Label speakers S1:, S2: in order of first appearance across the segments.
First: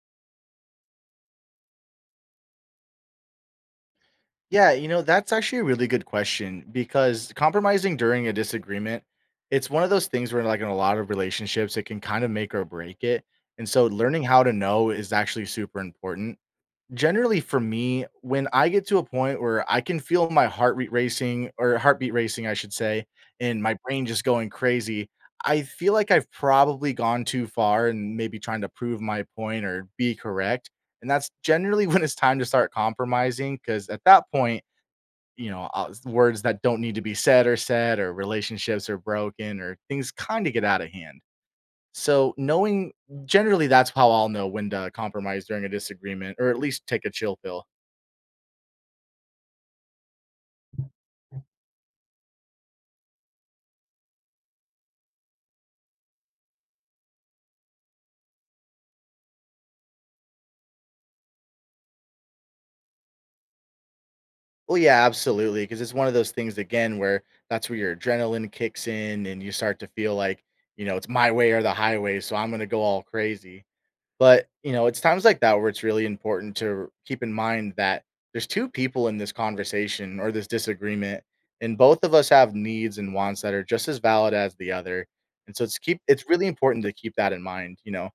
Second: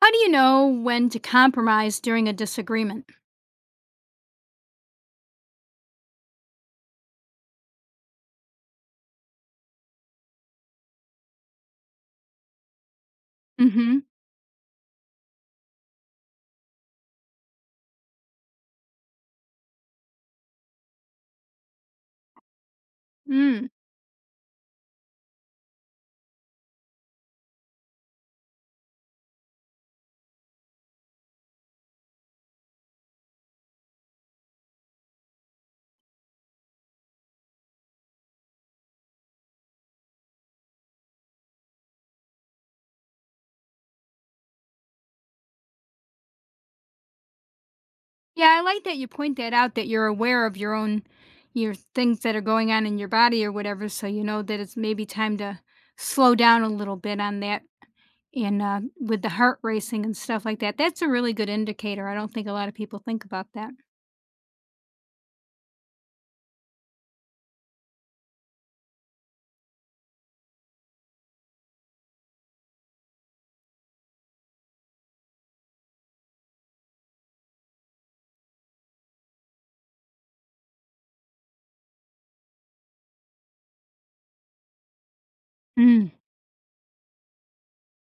S1: How do you know when to compromise during a disagreement?
S2: Yeah, you know, that's actually a really good question because compromising during a disagreement, it's one of those things where like in a lot of relationships, it can kind of make or break it. And so
S1: Mm-hmm.
S2: learning how to know is actually super important. Generally for me, when I get to a point where I can feel my heart rate racing or heartbeat racing, I should say, and
S1: Mm.
S2: my brain just going crazy, I feel like I've probably gone too far and maybe trying to prove my point or be correct. And that's generally when it's time to start compromising because at that point, words that don't need to be said are said, or relationships are broken, or things kind of get out of hand. So, knowing generally that's how I'll know when to compromise during a disagreement, or at least take a chill pill.
S1: Yeah, I like that you point that out, that you're aware of your own, your things that are going on in your body or whatever, so you know that it's maybe time to slow down a little bit on that and with the heart racing and stuff like that. That's a really good indicator. I don't think a lot of people think about that.
S2: Well, yeah, absolutely. Because it's one of those things, again, where that's where your adrenaline kicks in and you start to feel like, you know, it's my way or the highway. So I'm going to go all crazy. But, you know, it's times like that where it's really important to keep in mind that there's two people in this conversation or this disagreement, and both of us have needs and wants that are just as valid as the other. And so it's keep
S1: Mm.
S2: it's really important to keep that in mind, you know.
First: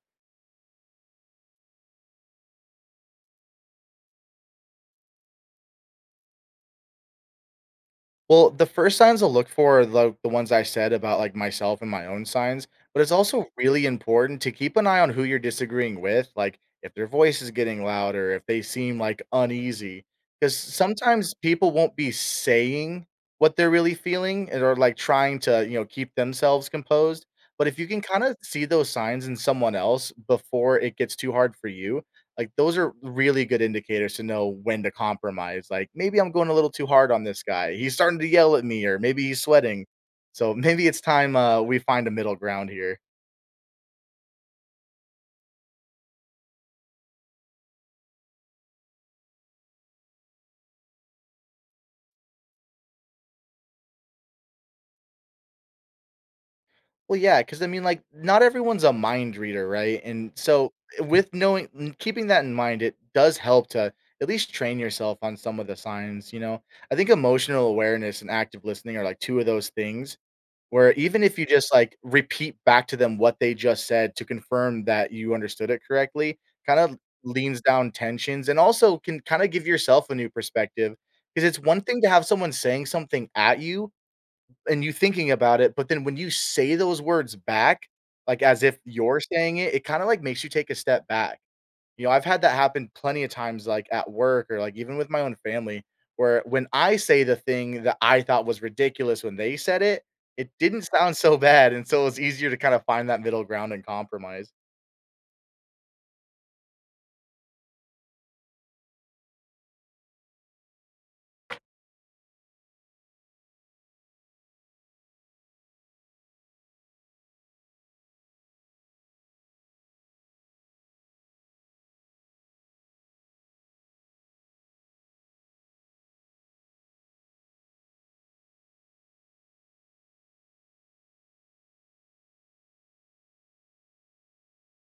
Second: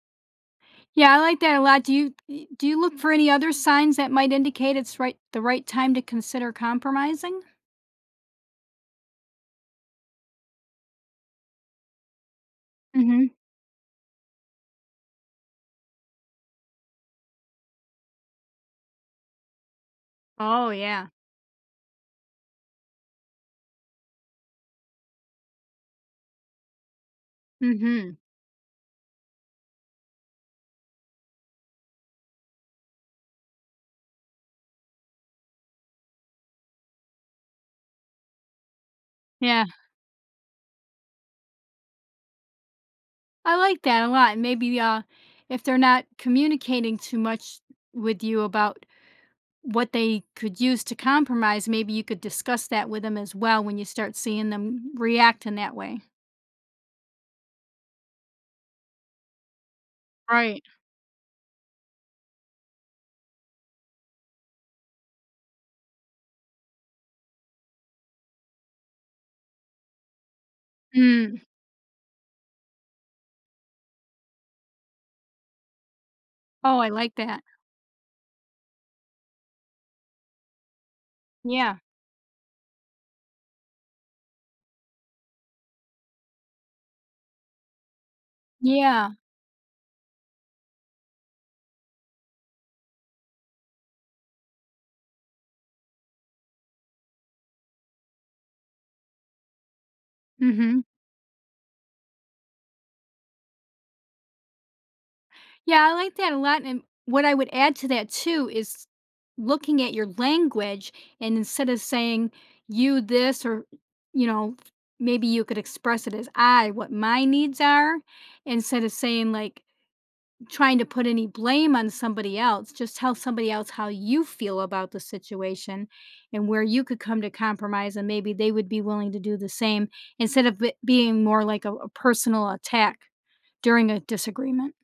S1: Yeah, I like that a lot. Do you look for any other signs that might indicate it's the right time to consider compromising?
S2: Well, the first signs I'll look for are the ones I said about, like, myself and my own signs, but it's
S1: Mhm.
S2: also really important to keep an eye on who you're disagreeing with, like, if their voice is getting louder, if they seem, like, uneasy, because
S1: Oh, yeah.
S2: sometimes people won't be saying what they're really feeling and are like, trying to, you know, keep themselves composed, but if you can
S1: Mhm.
S2: kinda see those signs in someone else before it gets too hard for you like, those are really good indicators to know when to compromise. Like, maybe I'm going a little too hard on this guy. He's starting to yell at me, or maybe he's
S1: Yeah.
S2: sweating. So maybe it's time we find a middle ground here.
S1: I like that a lot, and maybe, if they're not communicating too much with you about what they could use to compromise, maybe you could discuss that with them as well when you start seeing them react in that way.
S2: Well, yeah, because I mean, like, not everyone's a mind reader, right? And
S1: Right.
S2: so, with knowing, keeping that in mind, it does help to at least train yourself on some of the signs. You know, I think emotional awareness and active listening are like two of those things where even if
S1: Mm.
S2: you just, like, repeat back to them what they just said to confirm that you understood it correctly, kind
S1: Oh, I
S2: of
S1: like that.
S2: leans down tensions and also can kinda give yourself a new perspective, because it's
S1: Yeah.
S2: one thing to have someone saying something at you and you thinking about it, but then when you say those words back, like, as if
S1: Yeah.
S2: you're saying it, it kinda, like, makes you take a step back. You know, I've had that happen plenty of times, like at work or like even with my own family, where when I say the thing that I thought was ridiculous when they said it, it
S1: Mhm.
S2: didn't sound so bad. And so it's easier to kind of find that middle ground and compromise.
S1: Yeah, I like that a lot, and what I would add to that too is looking at your language, and instead of saying you this or you know, maybe you could express it as I, what my needs are, instead of saying like trying to put any blame on somebody else, just tell somebody else how you feel about the situation and where you could come to compromise and maybe they would be willing to do the same, instead of it being more like a personal attack during a disagreement.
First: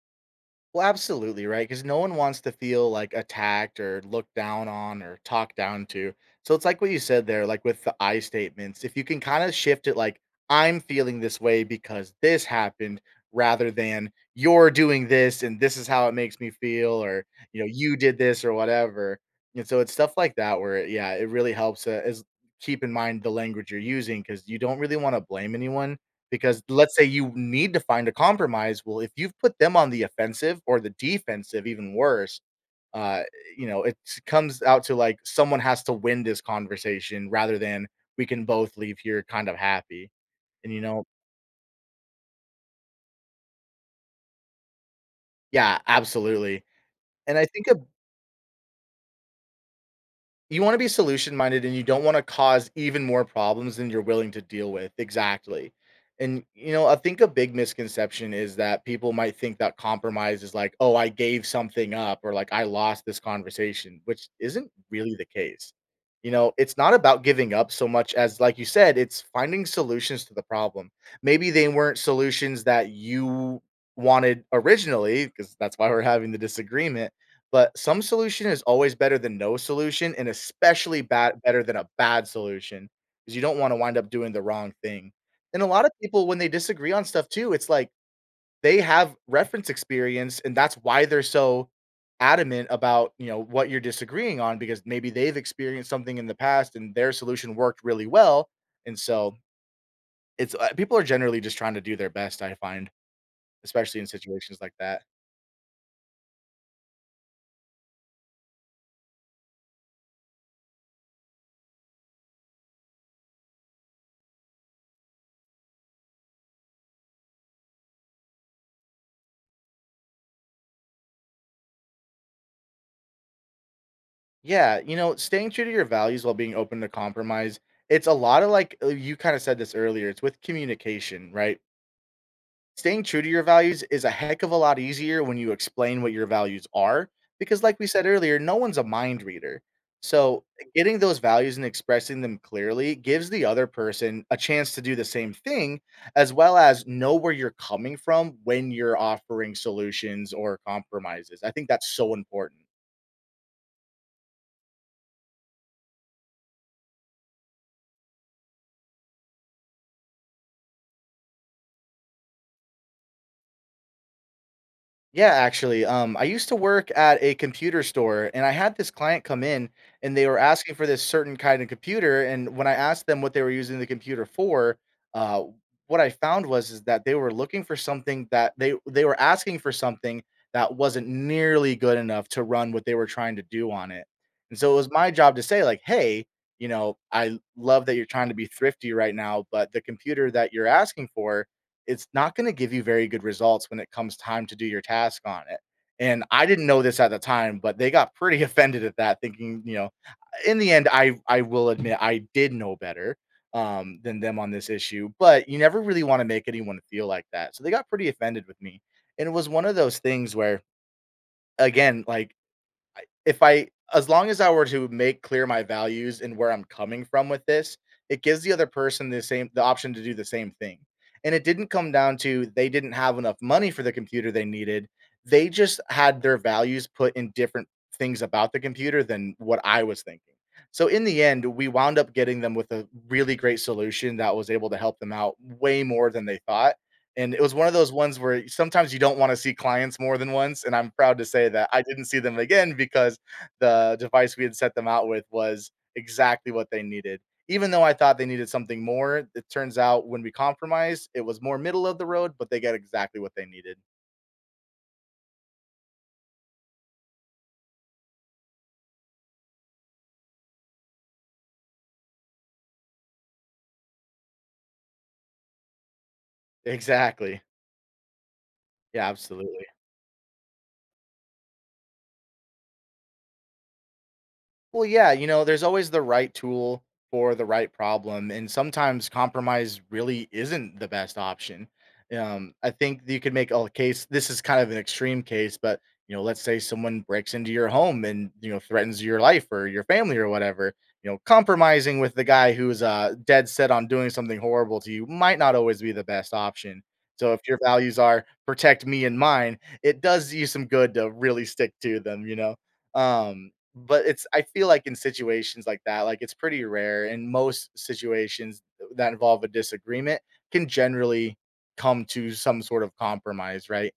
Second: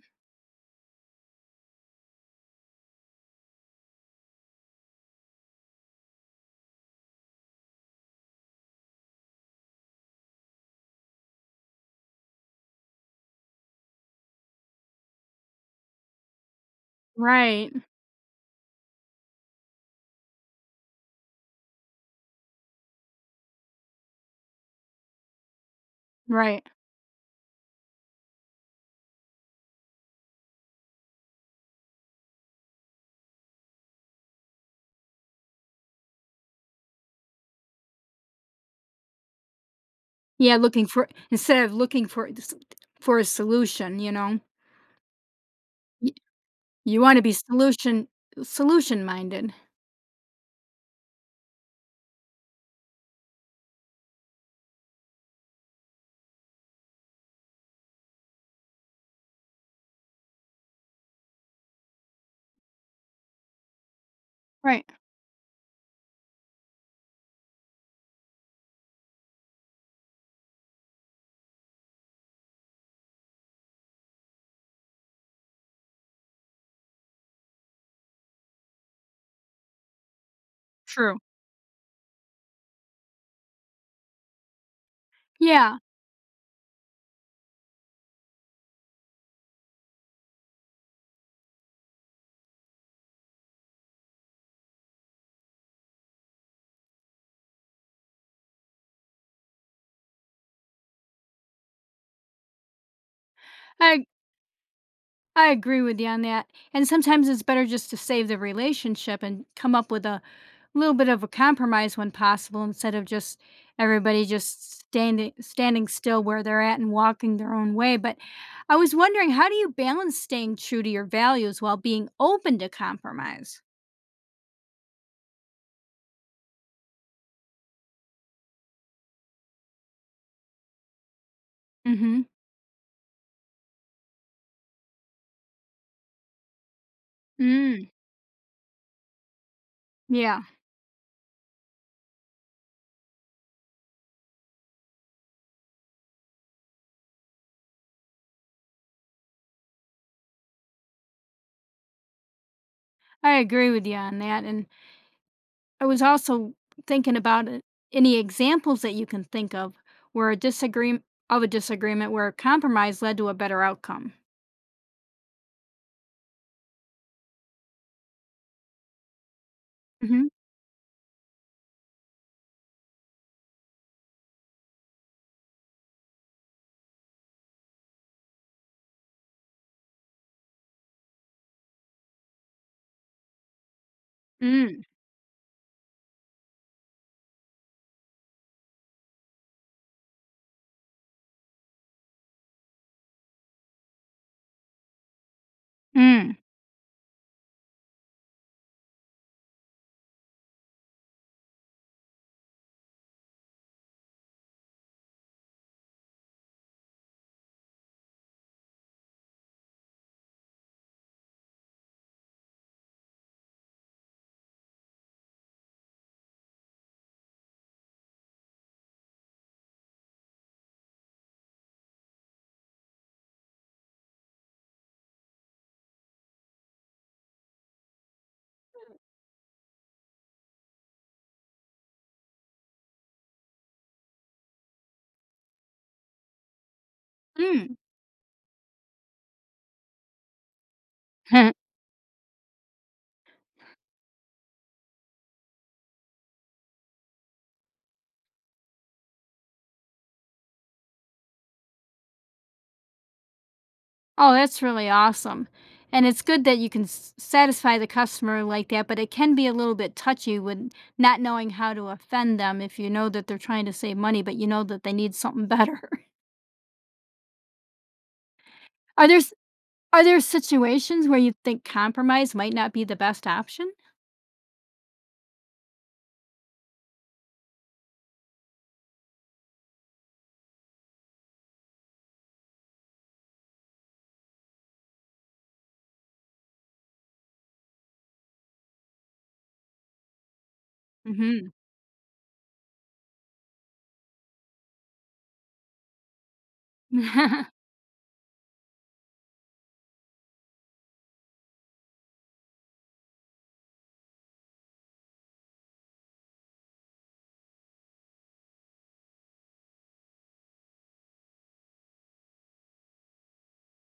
S2: Well, absolutely, right? Because no one wants to feel like attacked or looked down on or talked down to. So it's like what you said there, like with the I statements. If you can kind of shift it, like, I'm feeling this way because this happened, rather than you're doing this and this is how it makes me feel, or, you know,
S1: Right,
S2: you did this or whatever. And so it's stuff like that where, yeah, it really helps is keep in mind the language you're using because you don't really want to blame anyone because
S1: right.
S2: let's say you need to find a compromise, well, if you've put them on the offensive or the defensive, even worse, uh, you know, comes out to like someone has to win this conversation rather than we can both leave here kind of happy.
S1: Yeah,
S2: And you
S1: looking
S2: know,
S1: for, instead of looking for s, for a solution, you know?
S2: yeah,
S1: Y,
S2: absolutely.
S1: you wanna be
S2: And I think a
S1: solution, solution-minded.
S2: you wanna be solution minded and you don't wanna cause even more problems than you're willing to deal with, exactly. And, you know, I think a big misconception is that people might think that compromise is like, "Oh, I gave something up," or like, "I lost this conversation," which isn't
S1: Right,
S2: really the case. You know, it's not about giving up so much as, like you said, it's finding solutions to the problem. Maybe they weren't solutions that you wanted originally, because that's why we're having the disagreement, but some solution is always better than no solution, and especially
S1: true.
S2: bad better than a bad solution, because you don't wanna wind up doing the wrong thing. And a
S1: Yeah,
S2: lot of people, when they disagree on stuff too, it's like they have reference experience, and that's why they're so adamant about, you know, what you're disagreeing on because maybe they've experienced something in the past and their solution worked really well, and so it's, people are generally just trying to do their best, I find, especially
S1: I
S2: in situations like that.
S1: I agree with you on that, and sometimes it's better just to save the relationship and come up with a little bit of a compromise when possible, instead of just everybody just standing still where they're at and walking their own way. But I was wondering, how do you balance staying true to your values while being open to compromise?
S2: Yeah, you know, staying true to your values while being open to compromise, it's a lot of like you kind of said this earlier, it's with communication, right?
S1: Mhm.
S2: Staying true to your values is a heck of a lot easier when you explain what your values are because like we
S1: Mm,
S2: said earlier, no one's a mind reader.
S1: yeah,
S2: So, getting those values and expressing them clearly gives the other person a chance to do the same thing as well as know where you're coming from when you're offering solutions or compromises. I think that's so important.
S1: I agree with you on that, and I was also thinking about it, any examples that you can think of where a disagreement, where a compromise led to a better outcome.
S2: Yeah, actually, I used to work at a computer store, and I had this client come in, and
S1: Mhm.
S2: they were asking for this certain kind of computer. And when I asked them what they were using the computer for, uh, what I found was is that they were looking for something that they were asking for something that wasn't nearly good enough to run what they were trying to do on it. And so it
S1: Mm,
S2: was my job to say like, hey, you know, I love that you're trying to be thrifty right now, but the computer that you're asking for it's not going to give you very good results when it comes time to do your task on it. And
S1: mm,
S2: I didn't know this at the time, but they got pretty offended at that, thinking, you know, in the end, I will admit I did know better than them on this issue, but you never really want to make anyone feel like that. So they got pretty offended with me. And it was one of those things where, again, like if I as long as I were to make clear my values and where I'm coming from with this, it gives the other person the option to do the same thing. And it didn't come down to they didn't have enough money for the computer they needed. They just had their values put in different things about the computer than what I was thinking. So in the end, we wound up getting them with a really great solution that was able to help them out way more than they thought. And it was one of
S1: mm.
S2: those ones where sometimes you don't wanna see clients more than once, and I'm proud to say that I didn't see them again because the device we had set them out with was exactly what they needed. Even though I thought they needed something more, it turns out when we compromised, it was more middle of the road, but they got exactly what they needed.
S1: Oh, that's really awesome, and it's good that you can s, satisfy the customer like that, but it can be a little bit touchy with not knowing how to offend them if you know that they're trying to save money, but you know that they need something better.
S2: Exactly.
S1: Are
S2: Yeah,
S1: there s,
S2: absolutely.
S1: are there situations where you think compromise might not be the best option?
S2: Well, yeah, you know, there's always the right tool for the right problem, and sometimes compromise really isn't the best option. I think you could make a case. This is kind of an extreme case, but you know, let's say someone breaks into your home and you know threatens your life or your family or whatever. You know,
S1: Mhm.
S2: compromising with the guy who's dead set on doing something horrible to you might not always be the best option. So if your values are protect me and mine, it does you some good to really stick to them. You know. Um, but it's I feel like in situations like that, like, it's pretty rare, and most situations that involve a disagreement can generally come to some sort of compromise, right?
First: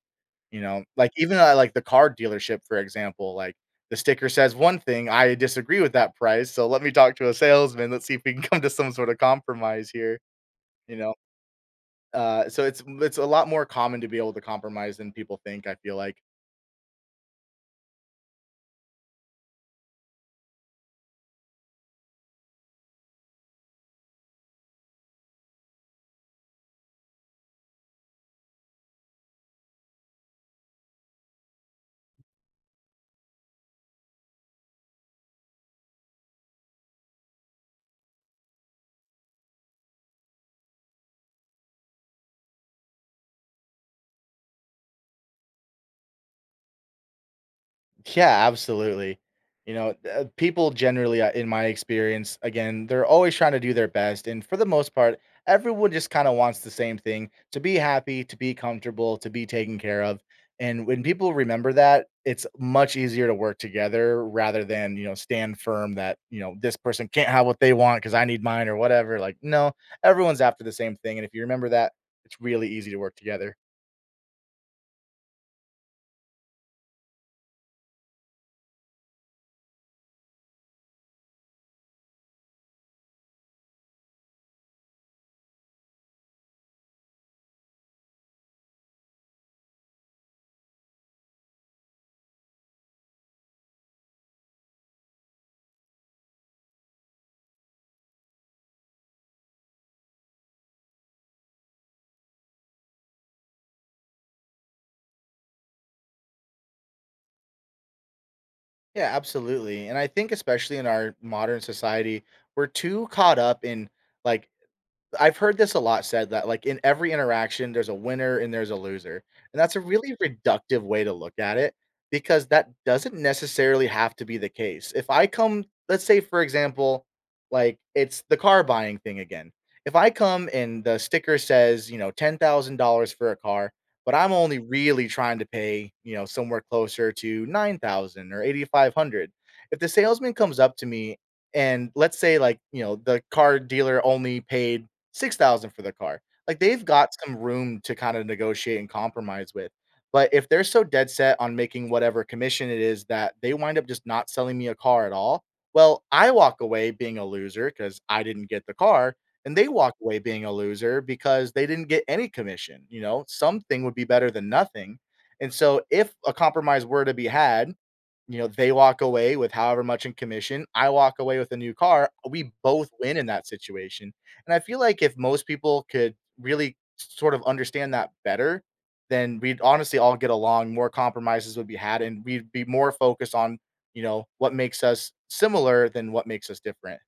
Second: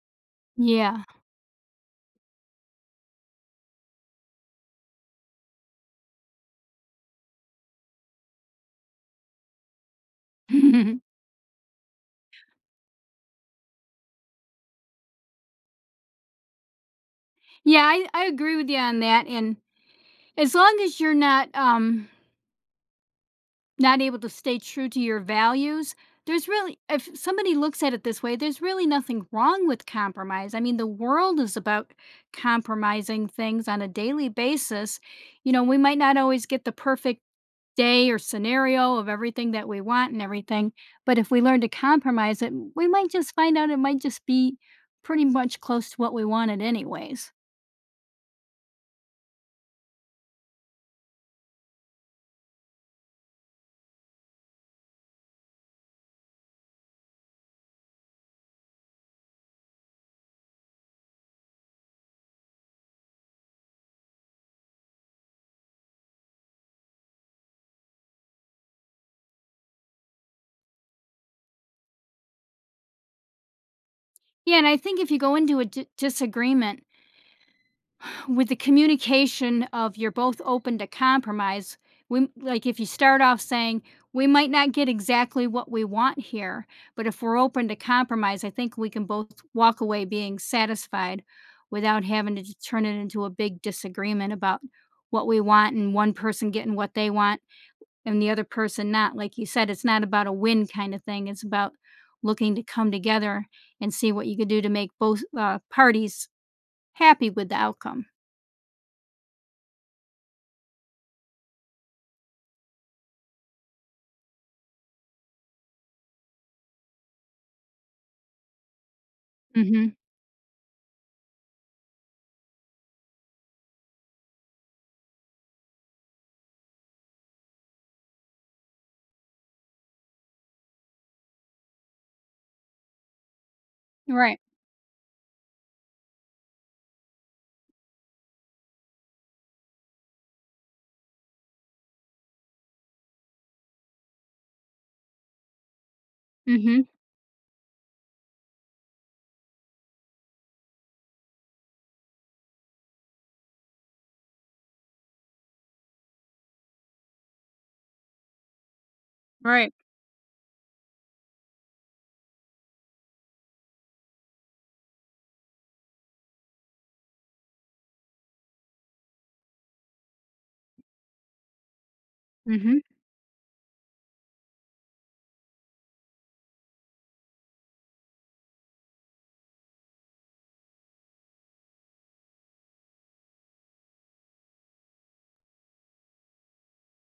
S2: You know,
S1: Yeah.
S2: like, even at, like, the car dealership, for example, like, the sticker says one thing, "I disagree with that price, so let me talk to a salesman, let's see if we can come to some sort of compromise here," you know? So it's a lot more common to be able to compromise than people think, I feel like.
S1: Yeah, I agree with you on that, and as long as you're not, not able to stay true to your values, there's really, if somebody looks at it this way, there's really nothing wrong with compromise. I mean, the world is about compromising things on a daily basis. You know, we might not always get the perfect day or scenario of everything that we want and everything. But if we learn to compromise it, we might just find out it might just be pretty much close to what we wanted anyways.
S2: Yeah, absolutely. You know, people generally, in my experience, again, they're always trying to do their best. And for the most part, everyone just kind of wants the same thing: to be happy, to be comfortable, to be taken care of. And when people remember that, it's much easier to work together rather than, you know, stand firm that, you know, this person can't have what they want because I need mine or whatever. Like, no, everyone's after the same thing. And if you remember that, it's really easy to work together.
S1: Yeah, and I think if you go into a d- disagreement with the communication of you're both open to compromise, we, like, if you start off saying we might not get exactly what we want here, but if we're open to compromise, I think we can both walk away being satisfied without having to j- turn it into a big disagreement about what we want and one person getting what they want and the other person not, like you said, it's not about a win kind of thing, it's about looking to come together and see what you could do to make both parties happy with the outcome.
S2: Yeah, absolutely. And I think especially in our modern society, we're too caught up in like I've heard this a lot said that, like, in every interaction, there's a winner and there's a loser, and that's a really reductive way to look at it because that doesn't necessarily have to be the case. If I come let's say, for example, like, it's the car buying thing again. If I come and the sticker says, you know, $10,000 for a car, but I'm
S1: Right.
S2: only really trying to pay, you know, somewhere closer to 9,000 or 8,500. If the salesman comes up to me and let's say, like, you know, the car dealer only paid 6,000 for the car. Like, they've
S1: Mhm.
S2: got some room to kinda negotiate and compromise with, but if they're so dead set on making whatever commission it is that they wind up just not selling me a car at all, well, I walk away being a loser because I didn't get the car, and they
S1: Right.
S2: walk away being a loser because they didn't get any commission, you know? Something would be better than nothing, and so if a compromise were to be had, you know, they walk away with however much in commission, I walk away with a new car, we
S1: Mhm.
S2: both win in that situation. And I feel like if most people could really sort of understand that better, then we'd honestly all get along, more compromises would be had, and we'd be more focused on, you know, what makes us similar than what makes us different.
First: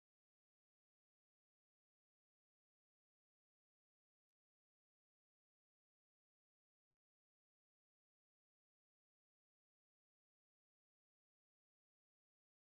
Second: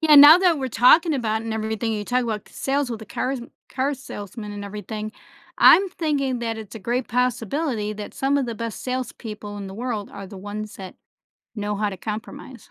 S1: Yeah, now that we're talking about it and everything, you talk about sales with the cars, car salesman and everything. I'm thinking that it's a great possibility that some of the best salespeople in the world are the ones that know how to compromise.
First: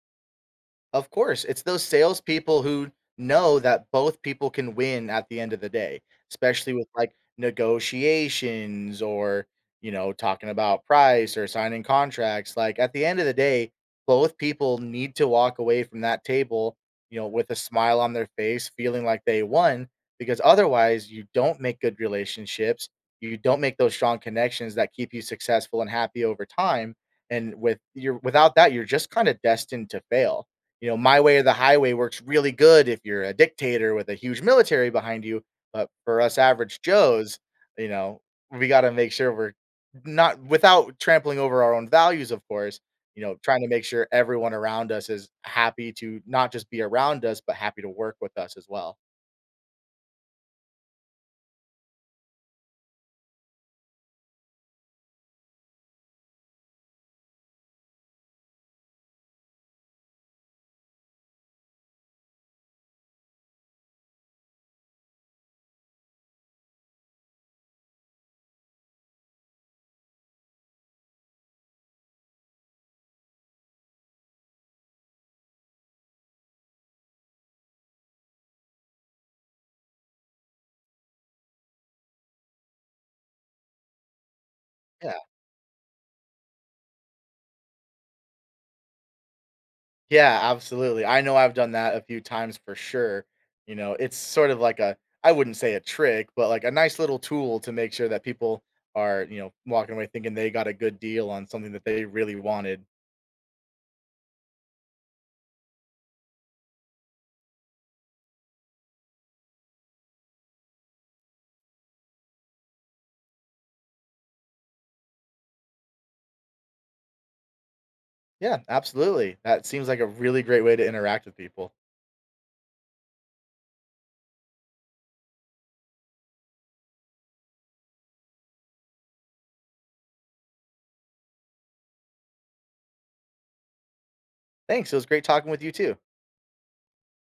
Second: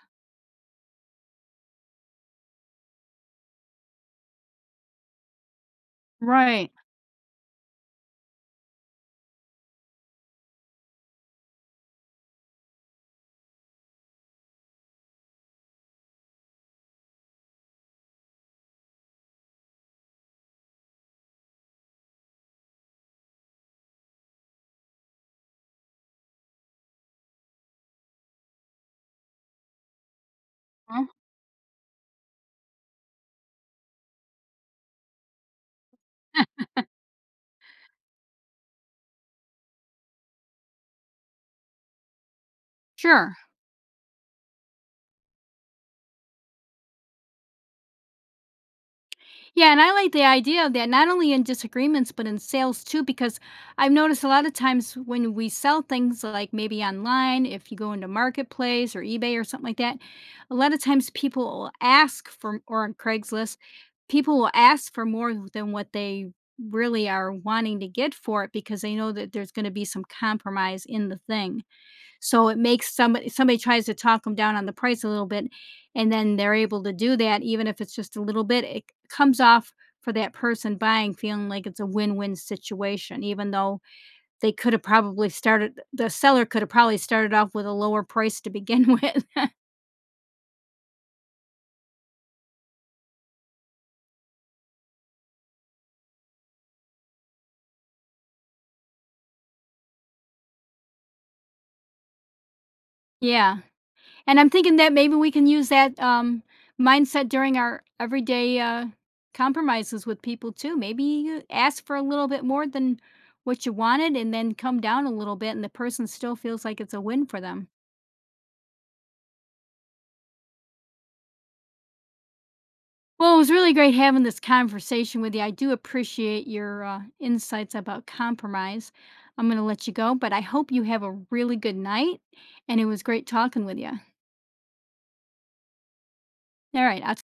S2: Of course, it's those salespeople who know that both people can win at the end of the day,
S1: Right.
S2: especially with like negotiations or, you know, talking about price or signing contracts. Like at the end of the day, both people need to walk away from that table, you know, with a smile on their face, feeling like they won, because otherwise you don't make good relationships. You don't make those strong connections that keep you successful and happy over time. And with your without that, you're just kind of destined to fail. You know,
S1: Huh?
S2: my way or the highway works really good if you're a dictator with a huge military behind you, but for us average Joes, you know, we gotta make sure we're not without trampling over our own values, of course, you
S1: Sure.
S2: know, trying to make sure everyone around us is happy to not just be around us, but happy to work with us as well.
S1: Yeah, and I like the idea of that not only in disagreements but in sales too, because I've noticed a lot of times when we sell things like maybe online, if you go into marketplace or eBay or something like that, a lot of times people will ask for, or on Craigslist, people will ask for more than what they really are wanting to get for it because they know that there's going to be some compromise in the thing. So it makes somebody, tries to talk them down on the price a little bit, and then they're able to do that even if it's just a little bit. It comes off, for that person buying, feeling like it's a win-win situation, even though they could have
S2: Yeah.
S1: probably started, the seller could have probably started off with a lower price to begin with.
S2: Yeah, absolutely. I know I've done that a few times for sure. You know, it's sort of like a I wouldn't say a trick, but like a nice little tool to make sure that people are, you know, walking away thinking they got a good deal on something that they really wanted.
S1: Yeah. And I'm thinking that maybe we can use that, mindset during our everyday, compromises with people too. Maybe you ask for a little bit more than what you wanted and then come down a little bit and the person still feels like it's a win for them.
S2: Yeah, absolutely. That seems like a really great way to interact with people.
S1: Well, it was really great having this conversation with you. I do appreciate your, insights about compromise. I'm gonna let you go, but I hope you have a really good night, and it was great talking with you.
S2: Thanks. It was great talking with you too.
S1: Alright, I'll